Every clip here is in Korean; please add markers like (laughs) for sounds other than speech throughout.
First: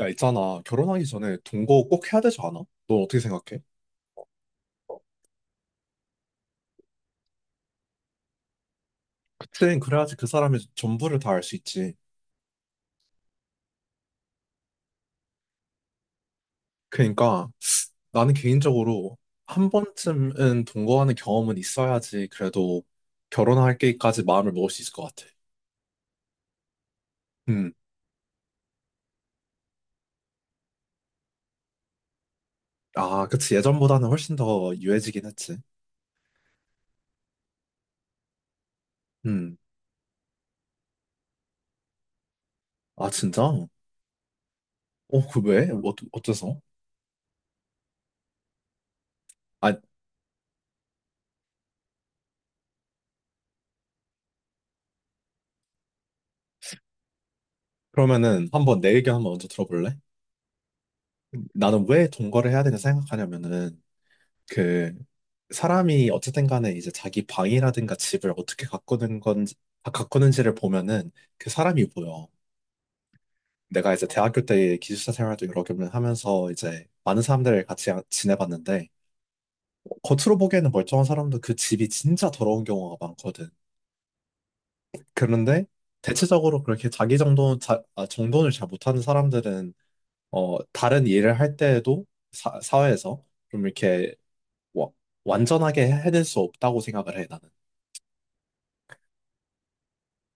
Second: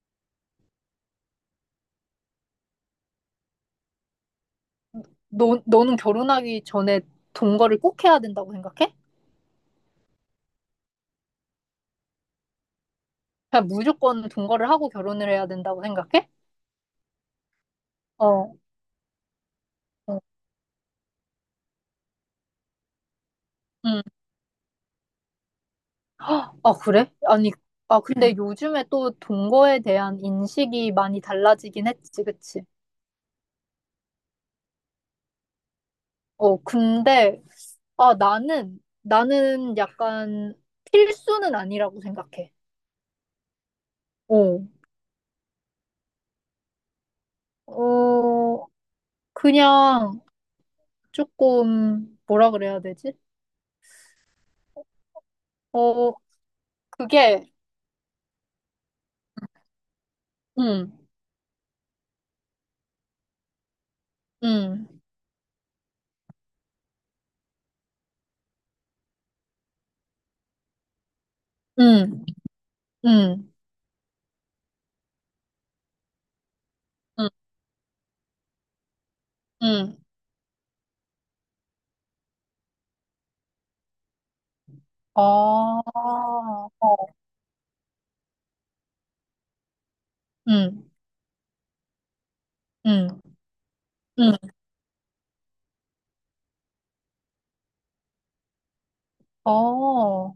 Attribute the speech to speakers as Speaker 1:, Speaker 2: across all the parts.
Speaker 1: 야, 있잖아. 결혼하기 전에 동거 꼭 해야 되지 않아? 넌 어떻게 생각해?
Speaker 2: 너는 결혼하기 전에 동거를 꼭 해야 된다고 생각해?
Speaker 1: 그땐 그래야지 그 사람의 전부를 다 알 수 있지.
Speaker 2: 그냥 무조건 동거를 하고 결혼을 해야 된다고 생각해?
Speaker 1: 그러니까 나는
Speaker 2: 어,
Speaker 1: 개인적으로 한
Speaker 2: 어,
Speaker 1: 번쯤은 동거하는 경험은 있어야지 그래도
Speaker 2: 음.
Speaker 1: 결혼할게까지 마음을 먹을 수 있을 것 같아.
Speaker 2: 아, 그래? 아니,
Speaker 1: 음.
Speaker 2: 아, 근데 요즘에 또 동거에 대한 인식이 많이 달라지긴 했지, 그치?
Speaker 1: 아, 그치. 예전보다는 훨씬 더 유해지긴 했지.
Speaker 2: 어, 근데, 아, 나는,
Speaker 1: 음.
Speaker 2: 나는 약간 필수는 아니라고 생각해.
Speaker 1: 아, 진짜? 어,
Speaker 2: 어,
Speaker 1: 그 왜? 어째서?
Speaker 2: 어,
Speaker 1: 아,
Speaker 2: 그냥 조금, 뭐라 그래야 되지? 어, 그게,
Speaker 1: 그러면은 한번 내 의견 한번 먼저 들어볼래?
Speaker 2: 음,
Speaker 1: 나는 왜 동거를 해야 되냐 생각하냐면은
Speaker 2: 음,
Speaker 1: 그 사람이 어쨌든 간에 이제 자기 방이라든가 집을 어떻게 가꾸는 건지 가꾸는지를 보면은 그 사람이
Speaker 2: 음.
Speaker 1: 보여.
Speaker 2: 음.
Speaker 1: 내가 이제 대학교 때 기숙사 생활도 여러 개 하면서 이제 많은
Speaker 2: 응,
Speaker 1: 사람들을 같이 지내봤는데
Speaker 2: 응.
Speaker 1: 겉으로 보기에는 멀쩡한 사람도 그 집이 진짜 더러운 경우가 많거든.
Speaker 2: 어,
Speaker 1: 그런데 대체적으로 그렇게
Speaker 2: 어,
Speaker 1: 자기 정돈을 잘 못하는 사람들은
Speaker 2: 응,
Speaker 1: 다른 일을 할 때에도
Speaker 2: 응,
Speaker 1: 사회에서 좀 이렇게
Speaker 2: 응.
Speaker 1: 와- 완전하게 해낼 수 없다고 생각을 해 나는.
Speaker 2: 어,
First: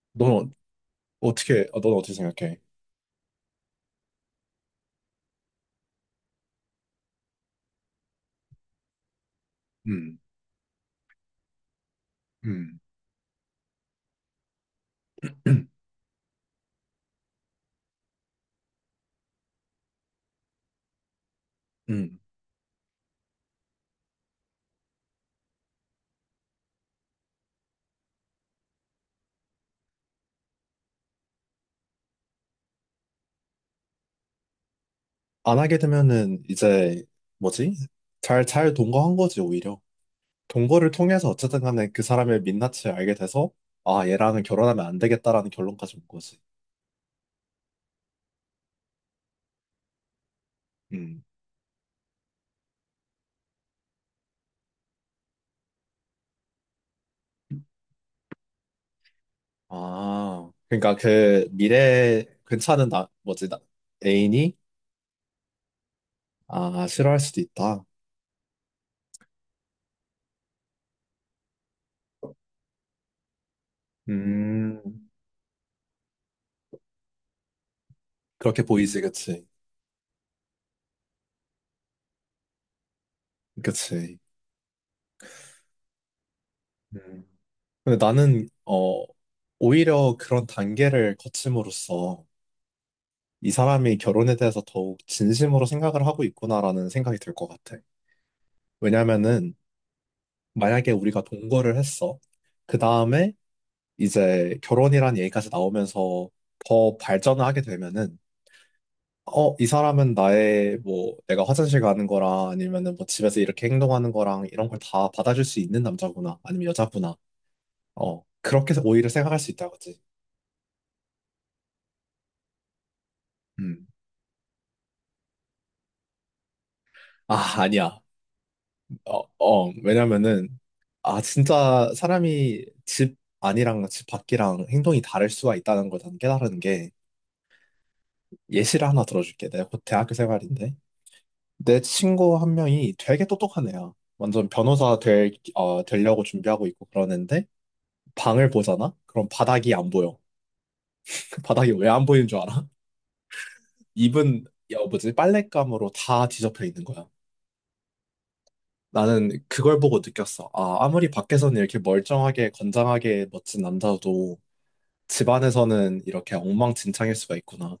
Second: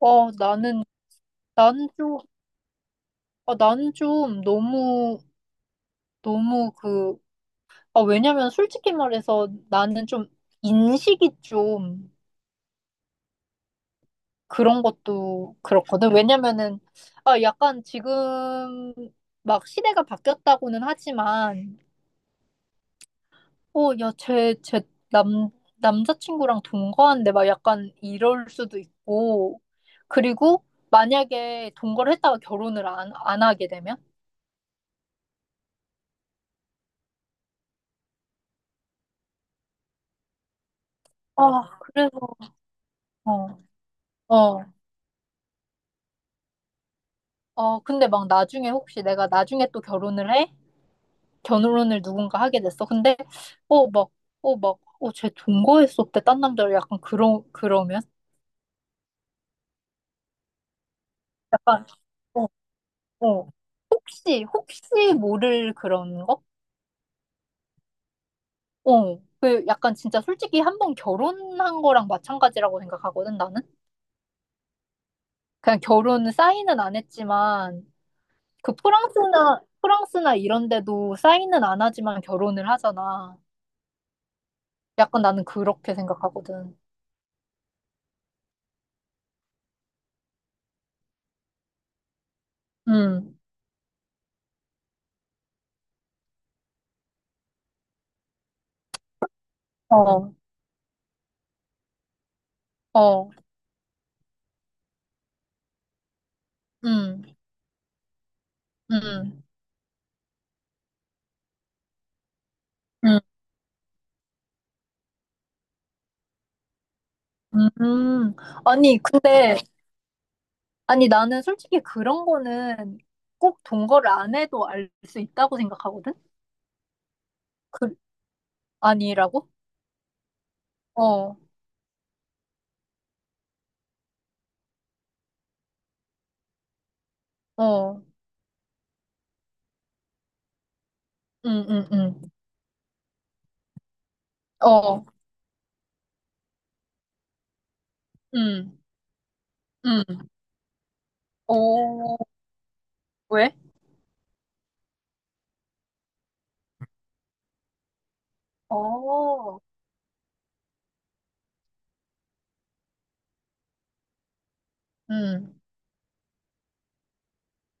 Speaker 2: 어,
Speaker 1: 너
Speaker 2: 나는,
Speaker 1: 어떻게, 어,
Speaker 2: 나는
Speaker 1: 넌 어떻게
Speaker 2: 좀,
Speaker 1: 생각해?
Speaker 2: 아, 나는 좀 너무, 너무 그, 아, 왜냐면 솔직히 말해서 나는
Speaker 1: 음,
Speaker 2: 좀 인식이 좀
Speaker 1: 음,
Speaker 2: 그런 것도
Speaker 1: (clears throat)
Speaker 2: 그렇거든. 왜냐면은, 아, 약간 지금 막 시대가 바뀌었다고는 하지만,
Speaker 1: 음.
Speaker 2: 어, 야, 쟤 남, 남자친구랑 동거한데 막 약간 이럴 수도 있고. 그리고 만약에 동거를 했다가 결혼을 안 하게 되면?
Speaker 1: 안 하게 되면은 이제 뭐지? 잘 동거한 거지, 오히려. 동거를 통해서 어쨌든
Speaker 2: 아,
Speaker 1: 간에 그
Speaker 2: 그래서,
Speaker 1: 사람의 민낯을 알게 돼서,
Speaker 2: 어.
Speaker 1: 아, 얘랑은
Speaker 2: 어,
Speaker 1: 결혼하면 안 되겠다라는 결론까지 온 거지.
Speaker 2: 어, 근데 막 나중에 혹시 내가 나중에 또 결혼을 해?
Speaker 1: 음,
Speaker 2: 결혼을 누군가 하게 됐어. 근데, 어, 막, 어, 막, 어, 쟤 동거했었대. 딴 남자를 약간 그러면?
Speaker 1: 아, 그러니까 그 미래에
Speaker 2: 어,
Speaker 1: 괜찮은 나, 뭐지,
Speaker 2: 어,
Speaker 1: 나,
Speaker 2: 혹시,
Speaker 1: 애인이,
Speaker 2: 혹시 모를 그런 거?
Speaker 1: 아, 싫어할 수도 있다.
Speaker 2: 어, 그 약간 진짜 솔직히 한 번 결혼한 거랑 마찬가지라고 생각하거든, 나는.
Speaker 1: 음,
Speaker 2: 그냥 결혼 사인은 안 했지만,
Speaker 1: 그렇게
Speaker 2: 그
Speaker 1: 보이지, 그치?
Speaker 2: 프랑스나 이런 데도 사인은 안 하지만 결혼을 하잖아.
Speaker 1: 그치.
Speaker 2: 약간 나는 그렇게 생각하거든.
Speaker 1: 근데 나는 오히려 그런 단계를 거침으로써
Speaker 2: 음,
Speaker 1: 이 사람이 결혼에 대해서 더욱 진심으로 생각을 하고 있구나라는 생각이 들 것 같아. 왜냐면은
Speaker 2: 어,
Speaker 1: 만약에 우리가 동거를 했어. 그
Speaker 2: 어,
Speaker 1: 다음에 이제 결혼이란 얘기까지 나오면서 더
Speaker 2: 음,
Speaker 1: 발전을 하게 되면은
Speaker 2: 음,
Speaker 1: 어, 이 사람은 나의 뭐 내가 화장실 가는 거랑 아니면은 뭐 집에서 이렇게 행동하는 거랑 이런 걸 다 받아줄 수 있는 남자구나 아니면 여자구나.
Speaker 2: 음,
Speaker 1: 어,
Speaker 2: 음.
Speaker 1: 그렇게
Speaker 2: 아니,
Speaker 1: 오히려 생각할 수
Speaker 2: 근데,
Speaker 1: 있다, 그지?
Speaker 2: 아니, 나는 솔직히 그런 거는 꼭
Speaker 1: 음.
Speaker 2: 동거를 안 해도 알 수 있다고 생각하거든?
Speaker 1: 아,
Speaker 2: 그,
Speaker 1: 아니야.
Speaker 2: 아니라고?
Speaker 1: 왜냐면은, 아,
Speaker 2: 어,
Speaker 1: 진짜 사람이 집 안이랑 집 밖이랑 행동이 다를 수가 있다는 걸 난 깨달은 게,
Speaker 2: 어.
Speaker 1: 예시를 하나 들어줄게. 내가 곧 대학교 생활인데,
Speaker 2: 응,
Speaker 1: 내
Speaker 2: 응, 응.
Speaker 1: 친구 한 명이 되게 똑똑한 애야. 완전 변호사
Speaker 2: 어,
Speaker 1: 될, 어, 되려고 준비하고 있고 그러는데, 방을
Speaker 2: 응,
Speaker 1: 보잖아? 그럼 바닥이 안 보여.
Speaker 2: 응.
Speaker 1: (laughs) 바닥이 왜 안
Speaker 2: 오,
Speaker 1: 보이는 줄 알아?
Speaker 2: 왜?
Speaker 1: 입은, 야, 뭐지, 빨랫감으로 다 뒤덮여 있는 거야. 나는
Speaker 2: 어,
Speaker 1: 그걸 보고 느꼈어. 아, 아무리 밖에서는 이렇게 멀쩡하게, 건장하게 멋진 남자도
Speaker 2: 응,
Speaker 1: 집안에서는 이렇게 엉망진창일 수가 있구나.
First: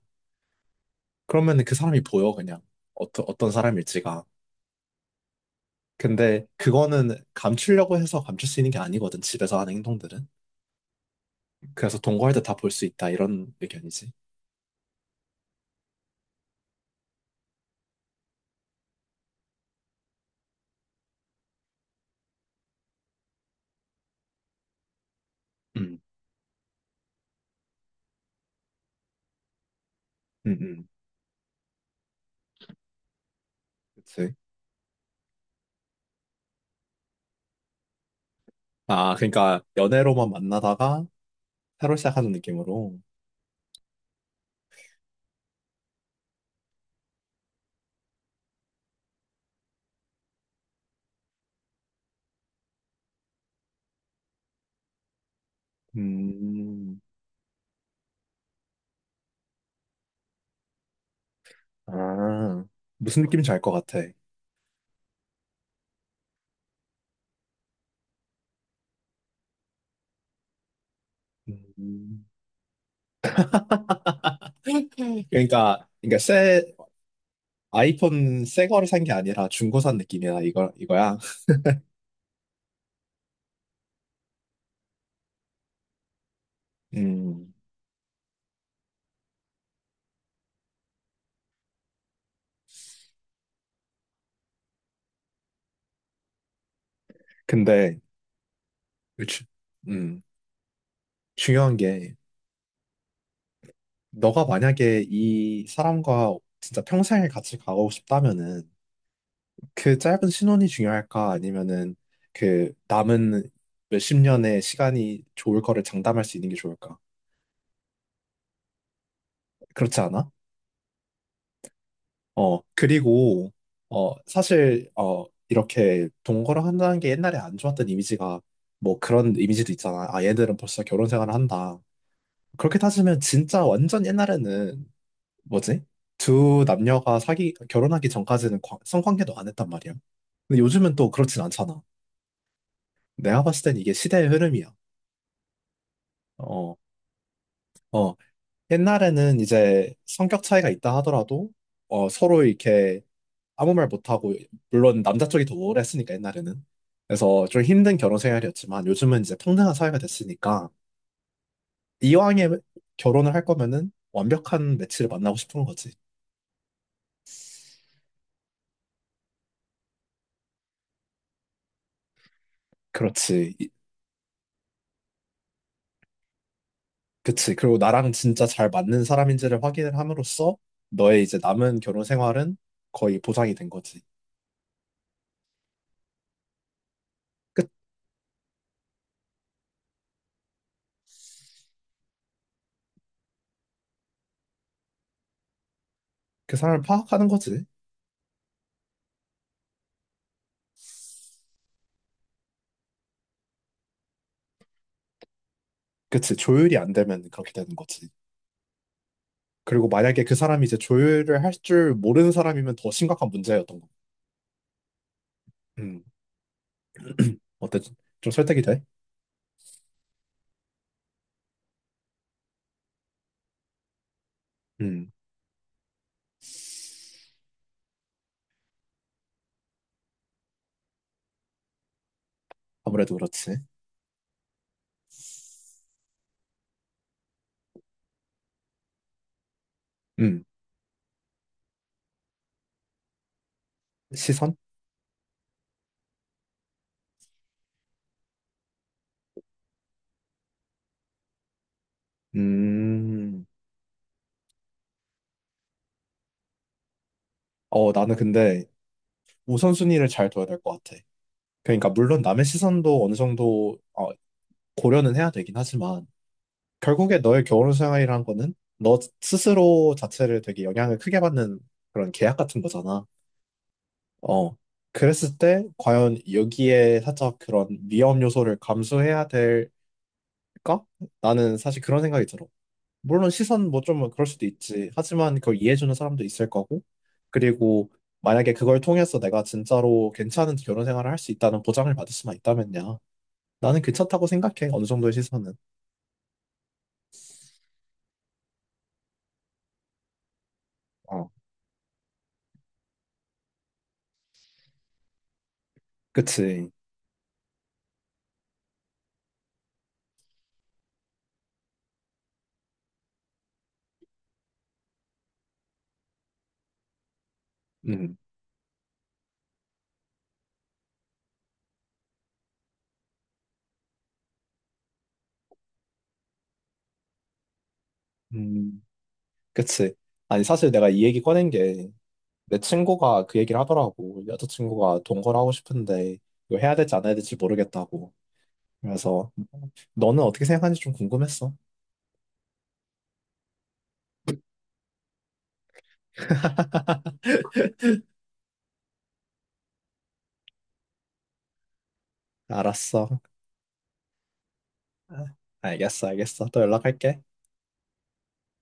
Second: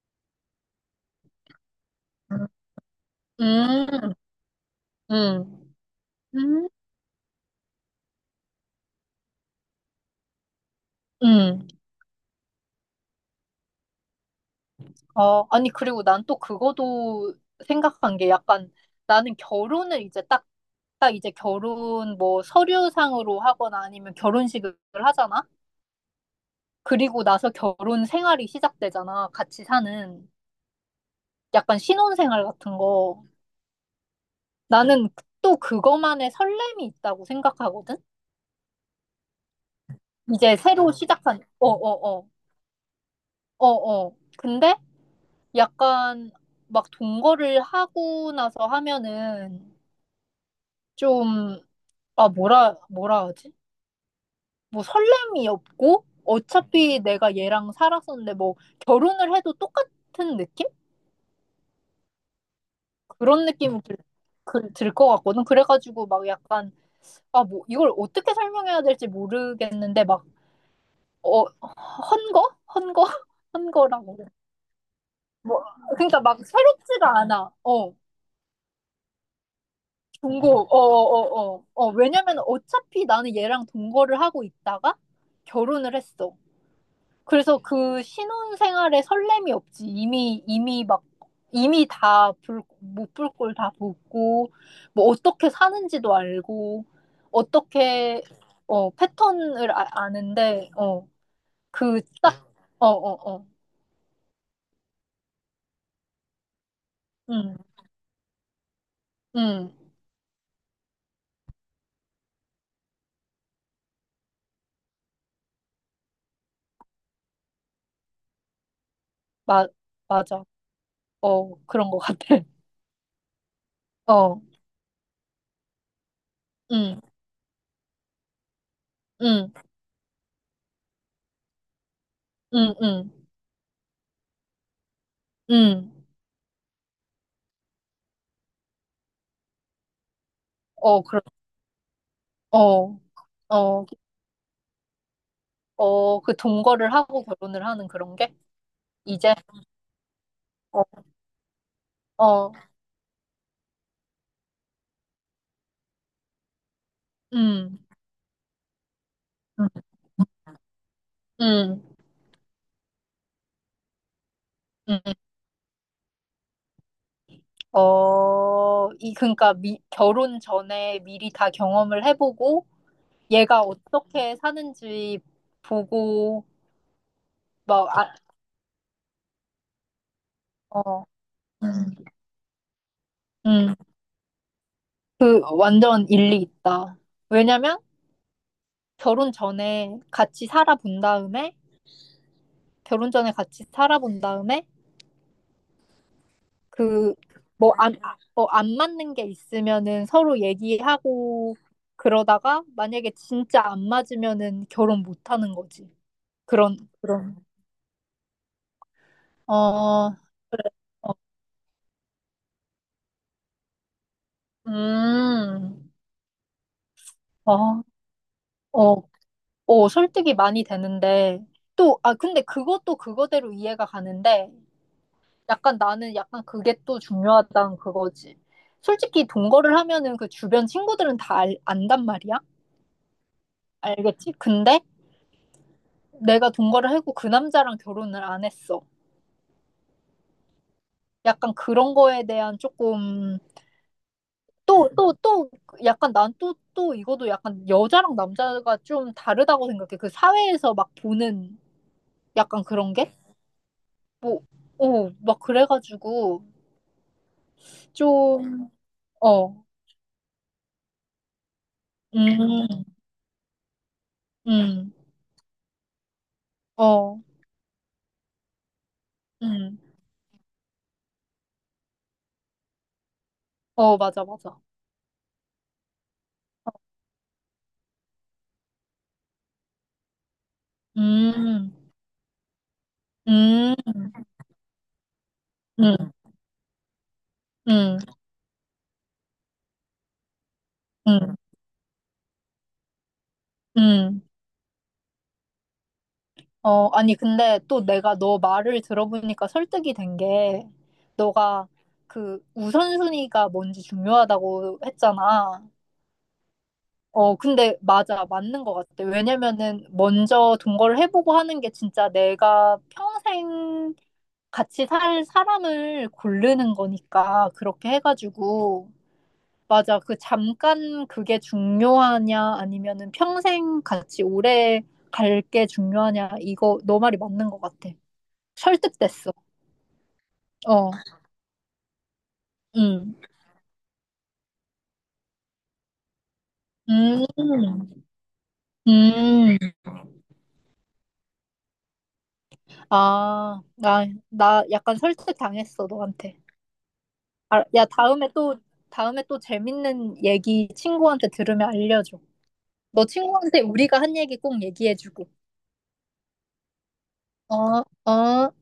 Speaker 1: 그러면 그 사람이 보여,
Speaker 2: 응,
Speaker 1: 그냥. 어떤
Speaker 2: 응,
Speaker 1: 사람일지가.
Speaker 2: 응,
Speaker 1: 근데
Speaker 2: 응.
Speaker 1: 그거는 감추려고 해서 감출 수 있는 게 아니거든, 집에서 하는 행동들은.
Speaker 2: 응.
Speaker 1: 그래서 동거할 때 다 볼 수 있다, 이런 의견이지.
Speaker 2: 어, 아니, 그리고 난 또 그거도 생각한 게 약간 나는 결혼을 이제 딱 이제 결혼 뭐 서류상으로 하거나 아니면 결혼식을 하잖아?
Speaker 1: 음.
Speaker 2: 그리고 나서 결혼 생활이 시작되잖아. 같이 사는.
Speaker 1: 음, 음,
Speaker 2: 약간 신혼생활 같은 거.
Speaker 1: 그치.
Speaker 2: 나는 또 그거만의 설렘이 있다고 생각하거든?
Speaker 1: 아, 그러니까 연애로만
Speaker 2: 이제 새로 아,
Speaker 1: 만나다가
Speaker 2: 시작한, 어,
Speaker 1: 새로
Speaker 2: 어, 어,
Speaker 1: 시작하는 느낌으로.
Speaker 2: 어, 어. 근데 약간 막 동거를 하고 나서 하면은 좀, 아, 뭐라 하지? 뭐 설렘이 없고 어차피
Speaker 1: 음,
Speaker 2: 내가 얘랑 살았었는데 뭐 결혼을 해도 똑같은 느낌?
Speaker 1: 아, 무슨
Speaker 2: 그런
Speaker 1: 느낌인지 알 것
Speaker 2: 느낌이
Speaker 1: 같아.
Speaker 2: 그, 들것 같거든. 그래가지고 막 약간, 아, 뭐 이걸 어떻게 설명해야 될지 모르겠는데 막, 어,
Speaker 1: 음.
Speaker 2: 헌거? 헌거? (laughs) 헌거라고. 뭐,
Speaker 1: 그러니까, 그러니까
Speaker 2: 그러니까 막
Speaker 1: 새
Speaker 2: 새롭지가 않아. 어.
Speaker 1: 아이폰 새 거를 산 게 아니라 중고 산 느낌이야,
Speaker 2: 동거,
Speaker 1: 이거야.
Speaker 2: 어어어어. 어, 어, 어. 어, 왜냐면 어차피 나는 얘랑 동거를 하고 있다가 결혼을 했어.
Speaker 1: 음,
Speaker 2: 그래서 그 신혼 생활에 설렘이 없지. 이미 막, 이미 다 못불꼴다 보고, 뭐 어떻게 사는지도 알고,
Speaker 1: 근데,
Speaker 2: 어떻게, 어,
Speaker 1: 주-
Speaker 2: 패턴을 아,
Speaker 1: 음,
Speaker 2: 아는데, 어,
Speaker 1: 중요한
Speaker 2: 그
Speaker 1: 게,
Speaker 2: 딱, 어, 어, 어.
Speaker 1: 너가 만약에 이 사람과 진짜 평생을
Speaker 2: 응,
Speaker 1: 같이 가고 싶다면은,
Speaker 2: 응.
Speaker 1: 그 짧은 신혼이 중요할까? 아니면은, 그 남은 몇 십 년의 시간이 좋을 거를 장담할 수 있는 게 좋을까?
Speaker 2: 마,
Speaker 1: 그렇지 않아?
Speaker 2: 맞아. 어, 그런 것 같아.
Speaker 1: 어,
Speaker 2: (laughs)
Speaker 1: 그리고,
Speaker 2: 어,
Speaker 1: 사실, 이렇게 동거를 한다는
Speaker 2: 응,
Speaker 1: 게 옛날에 안 좋았던 이미지가, 뭐 그런
Speaker 2: 응,
Speaker 1: 이미지도 있잖아. 아, 얘들은 벌써 결혼 생활을 한다.
Speaker 2: 응,
Speaker 1: 그렇게
Speaker 2: 응,
Speaker 1: 따지면 진짜 완전 옛날에는 뭐지?
Speaker 2: 응.
Speaker 1: 두 남녀가 결혼하기 전까지는 성관계도 안 했단 말이야. 근데 요즘은
Speaker 2: 어,
Speaker 1: 또
Speaker 2: 그런,
Speaker 1: 그렇진 않잖아.
Speaker 2: 어,
Speaker 1: 내가 봤을 땐
Speaker 2: 어,
Speaker 1: 이게 시대의 흐름이야.
Speaker 2: 어, 그
Speaker 1: 어,
Speaker 2: 동거를 하고 결혼을 하는
Speaker 1: 어.
Speaker 2: 그런 게? 이제,
Speaker 1: 옛날에는 이제 성격 차이가
Speaker 2: 어,
Speaker 1: 있다 하더라도, 어, 서로
Speaker 2: 어,
Speaker 1: 이렇게 아무 말 못하고, 물론 남자 쪽이 더 우월했으니까, 옛날에는. 그래서 좀
Speaker 2: 음,
Speaker 1: 힘든 결혼 생활이었지만, 요즘은 이제
Speaker 2: 음,
Speaker 1: 평등한 사회가 됐으니까,
Speaker 2: 음,
Speaker 1: 이왕에 결혼을 할 거면은 완벽한
Speaker 2: 음.
Speaker 1: 매치를 만나고 싶은 거지.
Speaker 2: 어, 이, 그러니까 결혼 전에 미리 다 경험을 해보고,
Speaker 1: 그렇지.
Speaker 2: 얘가 어떻게 사는지 보고,
Speaker 1: 그치. 그리고
Speaker 2: 막,
Speaker 1: 나랑
Speaker 2: 아,
Speaker 1: 진짜 잘 맞는 사람인지를 확인을 함으로써
Speaker 2: 어,
Speaker 1: 너의 이제
Speaker 2: 음,
Speaker 1: 남은 결혼 생활은 거의 보장이 된
Speaker 2: 음,
Speaker 1: 거지.
Speaker 2: 그 완전 일리 있다.
Speaker 1: 끝.
Speaker 2: 왜냐면 결혼 전에 같이 살아본 다음에, 결혼 전에 같이 살아본 다음에,
Speaker 1: 그 사람을
Speaker 2: 그,
Speaker 1: 파악하는 거지.
Speaker 2: 뭐, 안, 아, 어, 안 맞는 게 있으면은 서로 얘기하고 그러다가 만약에 진짜 안 맞으면은 결혼 못 하는 거지.
Speaker 1: 그치. 조율이
Speaker 2: 그런,
Speaker 1: 안 되면
Speaker 2: 그런.
Speaker 1: 그렇게 되는 거지. 그리고
Speaker 2: 어,
Speaker 1: 만약에 그
Speaker 2: 그래.
Speaker 1: 사람이 이제
Speaker 2: 어,
Speaker 1: 조율을 할 줄 모르는 사람이면 더 심각한 문제였던 거.
Speaker 2: 음,
Speaker 1: 음. 어때?
Speaker 2: 어,
Speaker 1: 좀 설득이 돼?
Speaker 2: 어, 어, 설득이 많이 되는데. 또, 아, 근데 그것도 그거대로 이해가 가는데
Speaker 1: 음.
Speaker 2: 약간 나는 약간 그게 또 중요하다는 그거지. 솔직히 동거를 하면은 그 주변 친구들은 다 안단 말이야.
Speaker 1: 아무래도 그렇지.
Speaker 2: 알겠지? 근데 내가 동거를 하고 그 남자랑 결혼을 안 했어.
Speaker 1: 음.
Speaker 2: 약간 그런 거에 대한 조금
Speaker 1: 시선?
Speaker 2: 또, 또, 또, 약간 난 또 이것도 약간 여자랑 남자가 좀 다르다고 생각해. 그 사회에서 막 보는 약간 그런 게?
Speaker 1: 음.
Speaker 2: 뭐, 어, 막 그래가지고
Speaker 1: 어, 나는 근데
Speaker 2: 좀, 어,
Speaker 1: 우선순위를 잘 둬야 될 것 같아. 그러니까 물론 남의
Speaker 2: 음,
Speaker 1: 시선도 어느 정도
Speaker 2: 음,
Speaker 1: 고려는 해야 되긴 하지만 결국에
Speaker 2: 어,
Speaker 1: 너의 결혼 생활이란 거는 너
Speaker 2: 음,
Speaker 1: 스스로 자체를 되게 영향을 크게 받는 그런 계약 같은 거잖아.
Speaker 2: 어, 맞아,
Speaker 1: 어.
Speaker 2: 맞아.
Speaker 1: 그랬을 때 과연 여기에 살짝 그런 위험 요소를 감수해야 될까? 나는
Speaker 2: 음,
Speaker 1: 사실 그런 생각이 들어. 물론 시선
Speaker 2: 음,
Speaker 1: 뭐 좀 그럴 수도 있지. 하지만 그걸 이해해주는
Speaker 2: 음,
Speaker 1: 사람도 있을 거고. 그리고
Speaker 2: 음,
Speaker 1: 만약에 그걸 통해서 내가 진짜로 괜찮은 결혼 생활을
Speaker 2: 음,
Speaker 1: 할 수
Speaker 2: 음.
Speaker 1: 있다는 보장을 받을 수만 있다면야. 나는
Speaker 2: 음.
Speaker 1: 괜찮다고 생각해. 어느 정도의 시선은.
Speaker 2: 어, 아니, 근데 또 내가 너 말을 들어보니까 설득이 된 게,
Speaker 1: 어.
Speaker 2: 너가 그 우선순위가 뭔지 중요하다고 했잖아.
Speaker 1: 그치.
Speaker 2: 어, 근데 맞아, 맞는 것 같아. 왜냐면은 먼저 동거를 해보고 하는 게 진짜 내가 평생 같이 살 사람을 고르는 거니까, 그렇게
Speaker 1: 음.
Speaker 2: 해가지고. 맞아, 그 잠깐 그게 중요하냐, 아니면은 평생 같이 오래 갈 게 중요하냐, 이거 너 말이 맞는 것 같아.
Speaker 1: 음.
Speaker 2: 설득됐어.
Speaker 1: 그치. 아니, 사실 내가
Speaker 2: 어,
Speaker 1: 이 얘기 꺼낸 게 내
Speaker 2: 음,
Speaker 1: 친구가 그 얘기를 하더라고. 여자친구가 동거를 하고 싶은데 이거 해야 될지 안 해야
Speaker 2: 음,
Speaker 1: 될지 모르겠다고. 그래서
Speaker 2: 음.
Speaker 1: 너는 어떻게 생각하는지 좀 궁금했어.
Speaker 2: 아, 나 약간 설득당했어, 너한테.
Speaker 1: (laughs)
Speaker 2: 아, 야, 다음에 또 재밌는 얘기 친구한테 들으면 알려줘. 너
Speaker 1: 알았어.
Speaker 2: 친구한테 우리가 한 얘기 꼭 얘기해주고.
Speaker 1: 알겠어, 알겠어. 또 연락할게.
Speaker 2: 어, 어.